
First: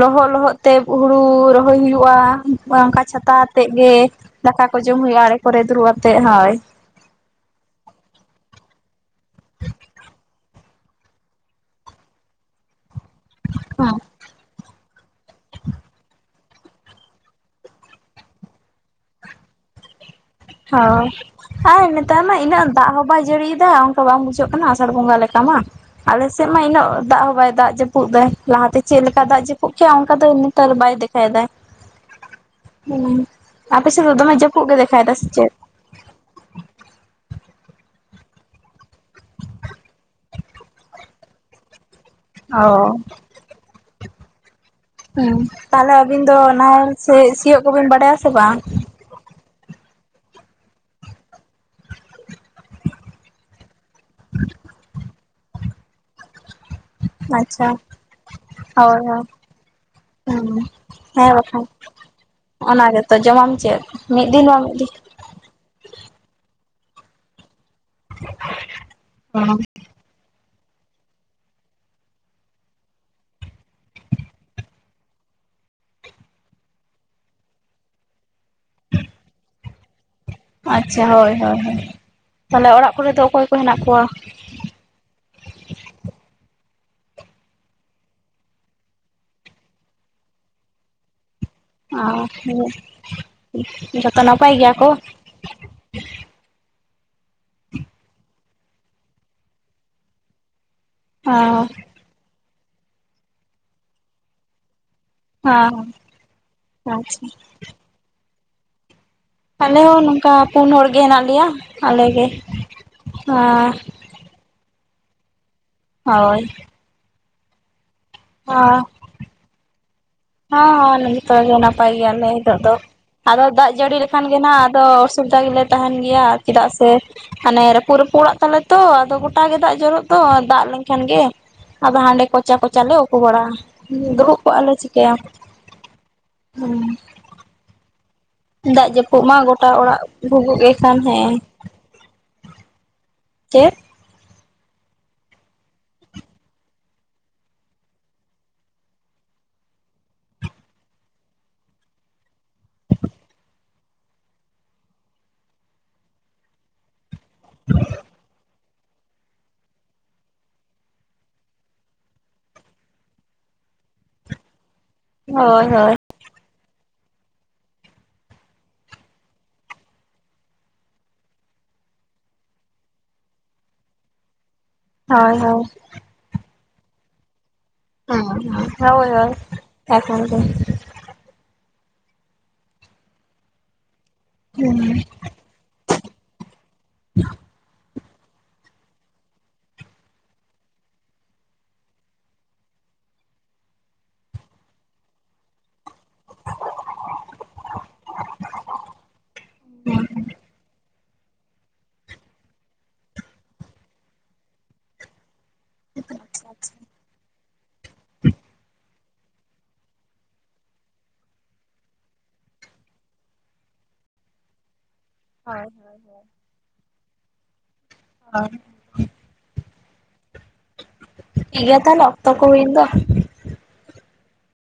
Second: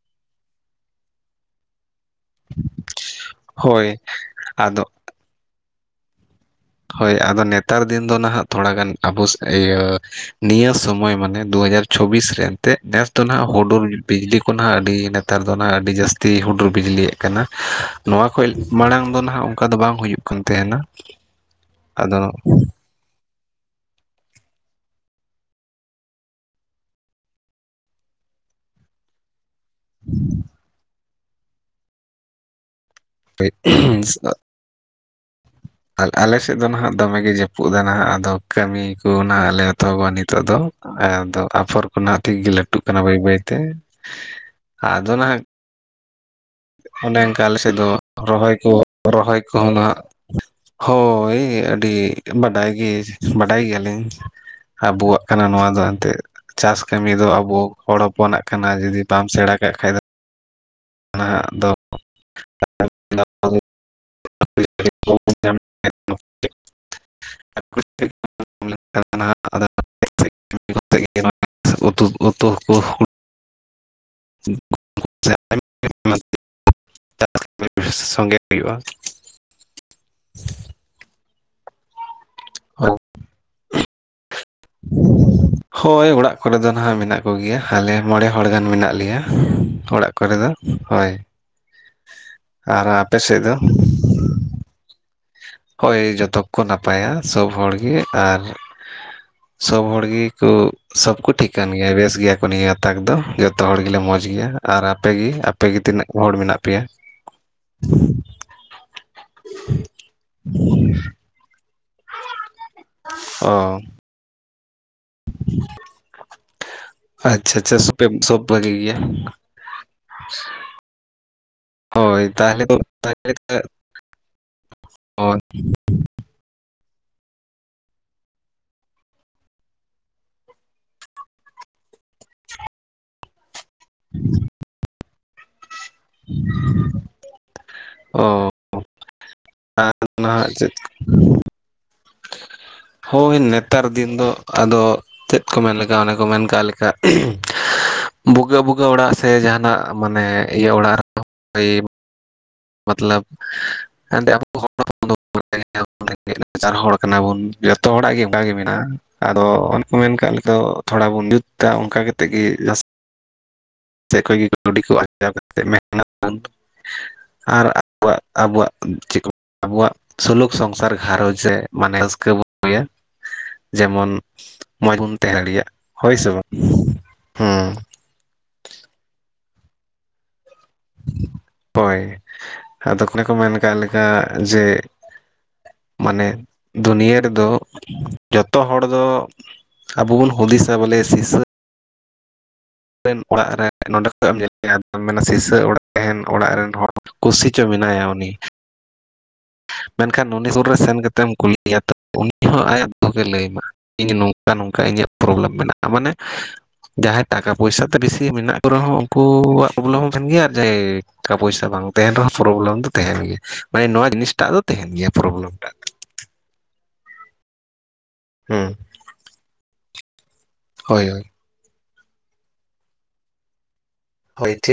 ᱞᱚᱦᱚᱫ ᱞᱚᱦᱚᱫ ᱛᱮ ᱦᱩᱲᱩ ᱨᱚᱦᱚᱭ ᱦᱩᱭᱩᱜᱼᱟ᱾ ᱚᱱᱠᱟ ᱪᱷᱟᱛᱟ ᱟᱛᱮᱜ ᱦᱳᱭ ᱜᱮ ᱫᱟᱠᱟ ᱠᱚ ᱟᱫᱚ ᱡᱚᱢ ᱦᱩᱭᱩᱜᱼᱟ ᱟᱲᱮ ᱠᱚᱨᱮ ᱫᱩᱲᱩᱵ ᱟᱛᱮᱜ ᱦᱳᱭ᱾ ᱦᱳᱭ ᱟᱫᱚ ᱱᱮᱛᱟᱨ ᱫᱤᱱ ᱫᱚ ᱱᱟᱦᱟᱜ ᱛᱷᱚᱲᱟᱜᱟᱱ ᱟᱵᱚ ᱤᱭᱟᱹ ᱱᱤᱭᱟᱹ ᱥᱚᱢᱚᱭ ᱢᱟᱱᱮ ᱫᱩ ᱦᱟᱡᱟᱨ ᱪᱷᱚᱵᱤᱥ ᱨᱮ ᱮᱱᱛᱮ ᱱᱮᱥ ᱫᱚ ᱱᱟᱦᱟᱜ ᱦᱩᱰᱩᱨ ᱦᱮᱸ ᱵᱤᱡᱽᱞᱤ ᱠᱚ ᱱᱟᱦᱟᱜ ᱟᱹᱰᱤ ᱱᱮᱛᱟᱨ ᱫᱚ ᱱᱟᱦᱟᱜ ᱟᱹᱰᱤ ᱡᱟᱹᱥᱛᱤ ᱦᱩᱰᱩᱨ ᱵᱤᱡᱽᱞᱤᱭᱮᱫ ᱠᱟᱱᱟ, ᱱᱚᱣᱟ ᱠᱷᱚᱱ ᱢᱟᱲᱟᱝ ᱫᱚ ᱱᱟᱦᱟᱜ ᱚᱠᱟ ᱫᱚ ᱵᱟᱝ ᱦᱩᱭᱩᱜ ᱠᱟᱱ ᱛᱟᱦᱮᱱᱟ᱾ ᱦᱳᱭ ᱟᱨ ᱱᱮᱛᱟᱨ ᱟᱫᱚ ᱢᱟ ᱩᱱᱟᱹᱜ ᱫᱟᱜ ᱦᱚᱸ ᱵᱟᱭ ᱡᱟᱹᱲᱤᱭᱮᱫᱟ ᱚᱱᱠᱟ ᱵᱟᱝ ᱵᱩᱡᱷᱟᱹᱜ ᱠᱟᱱᱟ ᱟᱥᱟᱲ ᱵᱚᱸᱜᱟ ᱞᱮᱠᱟ ᱢᱟ᱾ ᱟᱞᱮᱥᱮᱫ ᱢᱟ ᱤᱱᱟᱹᱜ ᱫᱟᱜ ᱦᱚᱸ ᱵᱟᱭ ᱫᱟᱜ ᱡᱟᱹᱯᱩᱫ ᱫᱟ, ᱞᱟᱦᱟᱛᱮ ᱪᱮᱫ ᱞᱮᱠᱟ ᱫᱟᱜ ᱡᱟᱹᱯᱩᱫ [unintelligible] ᱚᱱᱠᱟ ᱫᱚ ᱱᱮᱛᱟᱨ ᱵᱟᱭ ᱫᱮᱠᱟᱭ ᱮᱫᱟᱭ ᱦᱩᱸ ᱟᱯᱮ ᱥᱮᱫ ᱫᱚ ᱫᱚᱢᱮ ᱡᱟᱹᱯᱩᱫᱼᱼ [unintelligible] ᱜᱮ ᱫᱮᱠᱷᱟ ᱫᱟᱭ ᱥᱮ ᱪᱮᱫ? ᱟᱞᱮ ᱥᱮᱫ ᱫᱚ ᱱᱟᱦᱟᱜ ᱫᱚᱢᱮ ᱜᱮ ᱡᱟᱹᱯᱩᱫ ᱮᱫᱟ ᱱᱟᱦᱟᱜ ᱟᱫᱚ ᱠᱟᱹᱢᱤ ᱠᱚ ᱱᱟᱜ ᱟᱞᱮ ᱮᱛᱚᱦᱚᱵᱼᱟ ᱱᱤᱛᱚᱜ ᱫᱚ ᱟᱫᱚ ᱟᱯᱷᱚᱨ ᱠᱚ ᱱᱟᱜ ᱴᱷᱤᱠ ᱜᱮ ᱚ ᱞᱟᱹᱴᱩᱜ ᱠᱟᱱᱟ ᱵᱟᱹᱭ ᱵᱟᱹᱭ ᱛᱮ ᱟᱫᱚ ᱦᱩᱸ ᱱᱟᱦᱟᱜᱼᱼ ᱛᱟᱦᱚᱞᱮ ᱟᱵᱤᱱ ᱫᱚ ᱱᱟᱦᱮᱞ ᱥᱮ ᱟᱞᱮ ᱥᱤᱭᱚᱜ ᱠᱚ ᱥᱮᱫ ᱫᱚ ᱵᱤᱱ ᱵᱟᱰᱟᱭᱟ ᱥᱮ ᱵᱟᱝ? ᱨᱚᱦᱚᱭ ᱠᱚ ᱦᱚᱸ ᱱᱟᱦᱟᱜ ᱦᱳᱭ ᱟᱹᱰᱤ ᱵᱟᱰᱟᱭ ᱜᱮ ᱵᱟᱰᱟᱭ ᱜᱮᱭᱟ ᱞᱤᱧ ᱟᱵᱚᱣᱟᱜ ᱠᱟᱱᱟ ᱱᱚᱣᱟ ᱫᱚ ᱮᱱᱛᱮᱫ ᱪᱟᱥ ᱠᱟᱹᱢᱤ ᱫᱚ ᱟᱵᱚ ᱟᱪᱪᱷᱟ ᱦᱚᱲ ᱦᱚᱯᱚᱱᱟᱜ ᱠᱟᱱᱟ ᱡᱚᱫᱤ ᱵᱟᱢ ᱥᱮᱬᱟ ᱠᱟᱜ ᱠᱷᱟᱡ ᱫᱚᱼᱼ ᱦᱮᱸ ᱦᱮᱸ ᱵᱟᱝ ᱠᱷᱟᱱ ᱚᱱᱟ ᱜᱮᱛᱚ ᱡᱚᱢᱟᱢ ᱪᱮᱫ ᱢᱤᱫ ᱫᱤᱱ ᱵᱟᱝ ᱢᱤᱫ ᱫᱤᱱ [unintelligible] ᱚ [unintelligible] ᱩᱛᱩ ᱩᱛᱩ ᱠᱚ [unintelligible] ᱥᱚᱸᱜᱮ ᱦᱩᱭᱩᱜᱼᱟ᱾ ᱟᱪᱪᱷᱟ ᱦᱚᱭ ᱦᱚᱭ ᱦᱚᱭ ᱛᱟᱦᱞᱮ ᱚᱲᱟᱜ ᱠᱚ ᱨᱮ ᱫᱚ ᱚᱠᱚᱭ ᱠᱚ ᱦᱮᱱᱟᱜ ᱠᱚᱣᱟ? ᱦᱳᱭ ᱚᱲᱟᱜ ᱠᱚ ᱨᱮ ᱫᱚ ᱱᱟᱦᱟᱜ ᱢᱮᱱᱟᱜ ᱠᱚ ᱜᱮᱭᱟ ᱟᱞᱮ ᱢᱚᱬᱮ ᱦᱚᱲ ᱜᱟᱱ ᱢᱮᱱᱟᱜ ᱞᱮᱭᱟ ᱚᱲᱟᱜ ᱠᱚ ᱨᱮ ᱫᱚ ᱦᱳᱭ᱾ ᱚ ᱦᱮᱸ ᱟᱨ ᱟᱯᱮ ᱡᱚᱛᱚ ᱱᱟᱯᱟᱭ ᱜᱮᱭᱟ ᱠᱚ? ᱦᱚᱭ ᱡᱚᱛᱚ ᱠᱚ ᱱᱟᱯᱟᱭᱟ ᱥᱚᱵ ᱦᱚᱲ ᱜᱮ ᱟᱨ ᱥᱚᱵ ᱦᱚᱲ ᱜᱮᱠᱚ ᱥᱚᱵ ᱠᱚ ᱴᱷᱤᱠ ᱦᱚᱸ ᱠᱟᱱ ᱜᱮᱭᱟ ᱵᱮᱥ ᱜᱮᱭᱟ ᱠᱚ ᱱᱤᱭᱟᱹ ᱛᱟᱠ ᱫᱚ ᱡᱚᱛᱚ ᱦᱚᱲ ᱜᱮᱞᱮ ᱢᱚᱸᱡᱽ ᱜᱮᱭᱟ᱾ ᱟᱨ ᱟᱯᱮ ᱜᱮ ᱟᱯᱮ ᱜᱮ ᱦᱚᱸ ᱛᱤᱱᱟᱹᱜ ᱦᱚᱲ ᱢᱮᱱᱟᱜ ᱯᱮᱭᱟ? ᱟᱪᱪᱷᱟ ᱟᱞᱮ ᱦᱚᱸ ᱱᱚᱝᱠᱟ ᱯᱩᱱ ᱦᱚᱲ ᱜᱮ ᱦᱮᱱᱟᱜ ᱞᱮᱭᱟ ᱟᱞᱮ ᱜᱮ ᱦᱚᱸ ᱚ [unintelligible] ᱦᱚᱭ ᱟᱪᱪᱷᱟ ᱟᱪᱪᱷᱟ [unintelligible] ᱥᱚᱵ ᱵᱷᱟᱜᱤ ᱜᱮᱭᱟ᱾ ᱦᱚᱸ ᱦᱚᱸ [unintelligible] ᱱᱟᱯᱟᱭ ᱜᱮᱭᱟ ᱞᱮ ᱦᱳᱭ ᱱᱤᱛᱚᱜ ᱛᱟᱦᱚᱞᱮ ᱫᱚ ᱛᱟᱦᱚᱞᱮ ᱟᱫᱚ ᱫᱟᱜ ᱡᱟᱹᱲᱤ ᱞᱮᱠᱷᱟᱱ ᱜᱮ ᱱᱟᱦᱟᱜ ᱟᱫᱚ ᱚ ᱚᱥᱩᱵᱤᱫᱟ ᱜᱮᱞᱮ ᱛᱟᱦᱮᱱ ᱜᱮᱭᱟ᱾ ᱪᱮᱫᱟᱜ ᱥᱮ ᱦᱟᱱᱮ ᱨᱟᱹᱯᱩᱫ ᱨᱟᱹᱯᱩᱫ ᱚᱲᱟᱜ ᱛᱟᱞᱮ ᱛᱚ ᱟᱫᱚ ᱜᱚᱴᱟ ᱜᱮ ᱫᱟᱜ ᱡᱚᱨᱚᱜ ᱫᱚ ᱫᱟᱜ ᱞᱮᱱ ᱠᱷᱟᱱ ᱜᱮ ᱟᱫᱚ ᱦᱟᱸᱰᱮ ᱠᱚᱪᱟ ᱠᱚᱪᱟ ᱞᱮ ᱩᱠᱩ ᱵᱟᱲᱟᱜᱼᱟ᱾ ᱫᱩᱲᱩᱵ ᱠᱚᱜ ᱟᱞᱮ ᱪᱤᱠᱟᱭᱟᱢ ᱦᱮᱸ ᱚ ᱫᱟᱜ ᱡᱟᱹᱯᱩᱫ ᱢᱟ ᱜᱚᱴᱟ ᱟᱨ ᱚᱲᱟᱜ ᱱᱟᱦᱟᱜ ᱵᱷᱩᱜᱟᱜ ᱜᱮ ᱠᱷᱟᱱ ᱦᱮᱸ ᱦᱳᱭ ᱪᱮᱫ ᱱᱮᱛᱟᱨ ᱫᱤᱱ ᱫᱚ ᱟᱫᱚ ᱪᱮᱫ ᱠᱚ ᱢᱮᱱ ᱞᱮᱠᱟ ᱚᱱᱮ ᱠᱚ ᱢᱮᱱ ᱠᱟᱜ ᱞᱮᱠᱟ ᱵᱩᱜᱟᱹᱜᱼ ᱵᱩᱜᱟᱹᱜ ᱚᱲᱟᱜ ᱥᱮ ᱡᱟᱦᱟᱱᱟᱜ ᱢᱟᱱᱮ ᱤᱭᱟᱹ ᱚᱲᱟᱜ ᱨᱮᱦᱚᱸ ᱢᱚᱛᱞᱚᱵ [unintelligible] [unintelligible] ᱱᱟᱪᱟᱨ ᱦᱚᱲ ᱠᱟᱱᱟ ᱵᱚᱱ ᱡᱚᱛᱚ ᱦᱚᱲᱟᱜ ᱜᱮ ᱚᱱᱠᱟ ᱜᱮ ᱢᱮᱱᱟᱜᱼᱟ ᱟᱫᱚ ᱚᱱᱮ ᱠᱚ ᱢᱮᱱ ᱠᱟᱜ ᱞᱮᱠᱟ ᱛᱷᱚᱲᱟ ᱵᱚᱱ ᱡᱩᱛ ᱛᱟ ᱚᱱᱠᱟ ᱠᱟᱛᱮᱜ ᱜᱮ ᱡᱟᱹᱥ ᱪᱮᱫ ᱠᱷᱚᱡ ᱜᱮ ᱠᱟᱹᱣᱰᱤ ᱠᱚ ᱟᱨᱡᱟᱣ ᱠᱟᱛᱮ ᱦᱳᱭ ᱢᱮ ᱦᱳᱭ [unintelligible] ᱟᱨ ᱟᱵᱚᱣᱟᱜ ᱟᱵᱚᱣᱟᱜ ᱪᱮᱫ ᱠᱚ? ᱟᱵᱚᱣᱟᱜ ᱥᱩᱞᱩᱠ ᱥᱚᱝᱥᱟᱨ ᱜᱷᱟᱨᱚᱸᱡᱽ ᱡᱮ ᱢᱟᱱᱮ ᱨᱟᱹᱥᱠᱟᱹ ᱵᱚᱱ ᱟᱜᱩᱭᱟ᱾ ᱡᱮᱢᱚᱱ ᱢᱚᱸᱡᱽ ᱵᱚᱱ ᱦᱳᱭ ᱛᱟᱦᱮᱸ ᱦᱳᱭ ᱫᱟᱲᱮᱭᱟᱜ ᱦᱳᱭ ᱥᱮ ᱵᱟᱝ ᱦᱩᱸ ᱦᱩᱸ ᱦᱩᱸ ᱦᱚᱭ ᱦᱚᱭ [unintelligible] ᱦᱚᱭ ᱟᱫᱚ ᱠᱚ ᱚᱱᱮ ᱠᱚ ᱢᱮᱱ ᱠᱟᱜ ᱞᱮᱠᱟ ᱡᱮ ᱦᱩᱸ ᱢᱟᱱᱮ ᱫᱩᱱᱤᱭᱟᱹ ᱨᱮᱫᱚ ᱡᱚᱛᱚ ᱦᱚᱲ ᱫᱚ ᱟᱵᱚ ᱵᱚ ᱦᱩᱫᱤᱥᱟ ᱵᱚᱞᱮ ᱥᱤᱥᱟᱹ ᱟᱱ ᱚᱲᱟᱜ ᱨᱮ ᱱᱚᱸᱰᱮ ᱠᱷᱚᱡ ᱮᱢ ᱧᱮᱞᱭᱟ ᱟᱫᱚᱢ ᱢᱮᱱᱟ ᱥᱤᱥᱟᱹ ᱚᱲᱟᱜ ᱛᱟᱦᱮᱱ ᱚᱲᱟᱜ ᱨᱮᱱ ᱦᱚᱲ ᱠᱩᱥᱤ ᱪᱚ ᱢᱮᱱᱟᱭᱟ ᱩᱱᱤ ᱢᱮᱱ ᱠᱷᱟᱱ ᱩᱱᱤ ᱥᱩᱨ ᱨᱮ ᱥᱮᱱ ᱠᱟᱛᱮᱢ ᱠᱩᱞᱤᱭ ᱮᱭᱟ ᱛᱚ ᱩᱱᱤ ᱦᱚᱸ ᱟᱭᱟᱜ ᱫᱩᱠᱮ ᱞᱟᱹᱭ ᱢᱟ ᱤᱧ ᱱᱚᱝᱠᱟ ᱱᱚᱝᱠᱟ ᱤᱧᱟᱹᱜ ᱯᱨᱚᱵᱚᱞᱮᱢ ᱢᱮᱱᱟᱜᱼᱟ ᱢᱟᱱᱮ ᱡᱟᱦᱟᱸᱭ ᱴᱟᱠᱟ ᱯᱚᱭᱥᱟ ᱛᱮ ᱵᱤᱥᱤ ᱢᱮᱱᱟᱜ ᱠᱚ ᱨᱮᱦᱚᱸ ᱩᱱᱠᱩᱣᱟᱜ ᱯᱨᱚᱵᱚᱞᱮᱢ ᱦᱚᱸ ᱛᱟᱦᱮᱱ ᱜᱮᱭᱟ ᱡᱮ ᱴᱟᱠᱟ ᱯᱚᱭᱥᱟ ᱵᱟᱝ ᱛᱮᱦᱮᱱ ᱨᱮᱦᱚᱸ ᱯᱨᱚᱵᱚᱞᱮᱢ ᱫᱚ ᱛᱮᱦᱮᱱ ᱜᱮᱭᱟ᱾ ᱢᱟᱱᱮ ᱱᱚᱣᱟ ᱡᱤᱱᱤᱥ ᱴᱟᱜ ᱫᱚ ᱛᱮᱦᱮᱱ ᱜᱮᱭᱟ ᱯᱨᱚᱵᱚᱞᱮᱢ ᱦᱳᱭ ᱴᱟᱜ ᱫᱚ᱾ ᱦᱩᱸ᱾ ᱦᱳᱭ᱾ ᱦᱳᱭ ᱴᱷᱤᱠ ᱜᱮᱭᱟ ᱛᱟᱦᱞᱮ ᱚᱠᱚᱛ ᱠᱚ ᱦᱩᱭᱮᱱ ᱫᱚ᱾ ᱦᱳᱭ ᱴᱷᱤᱠ᱾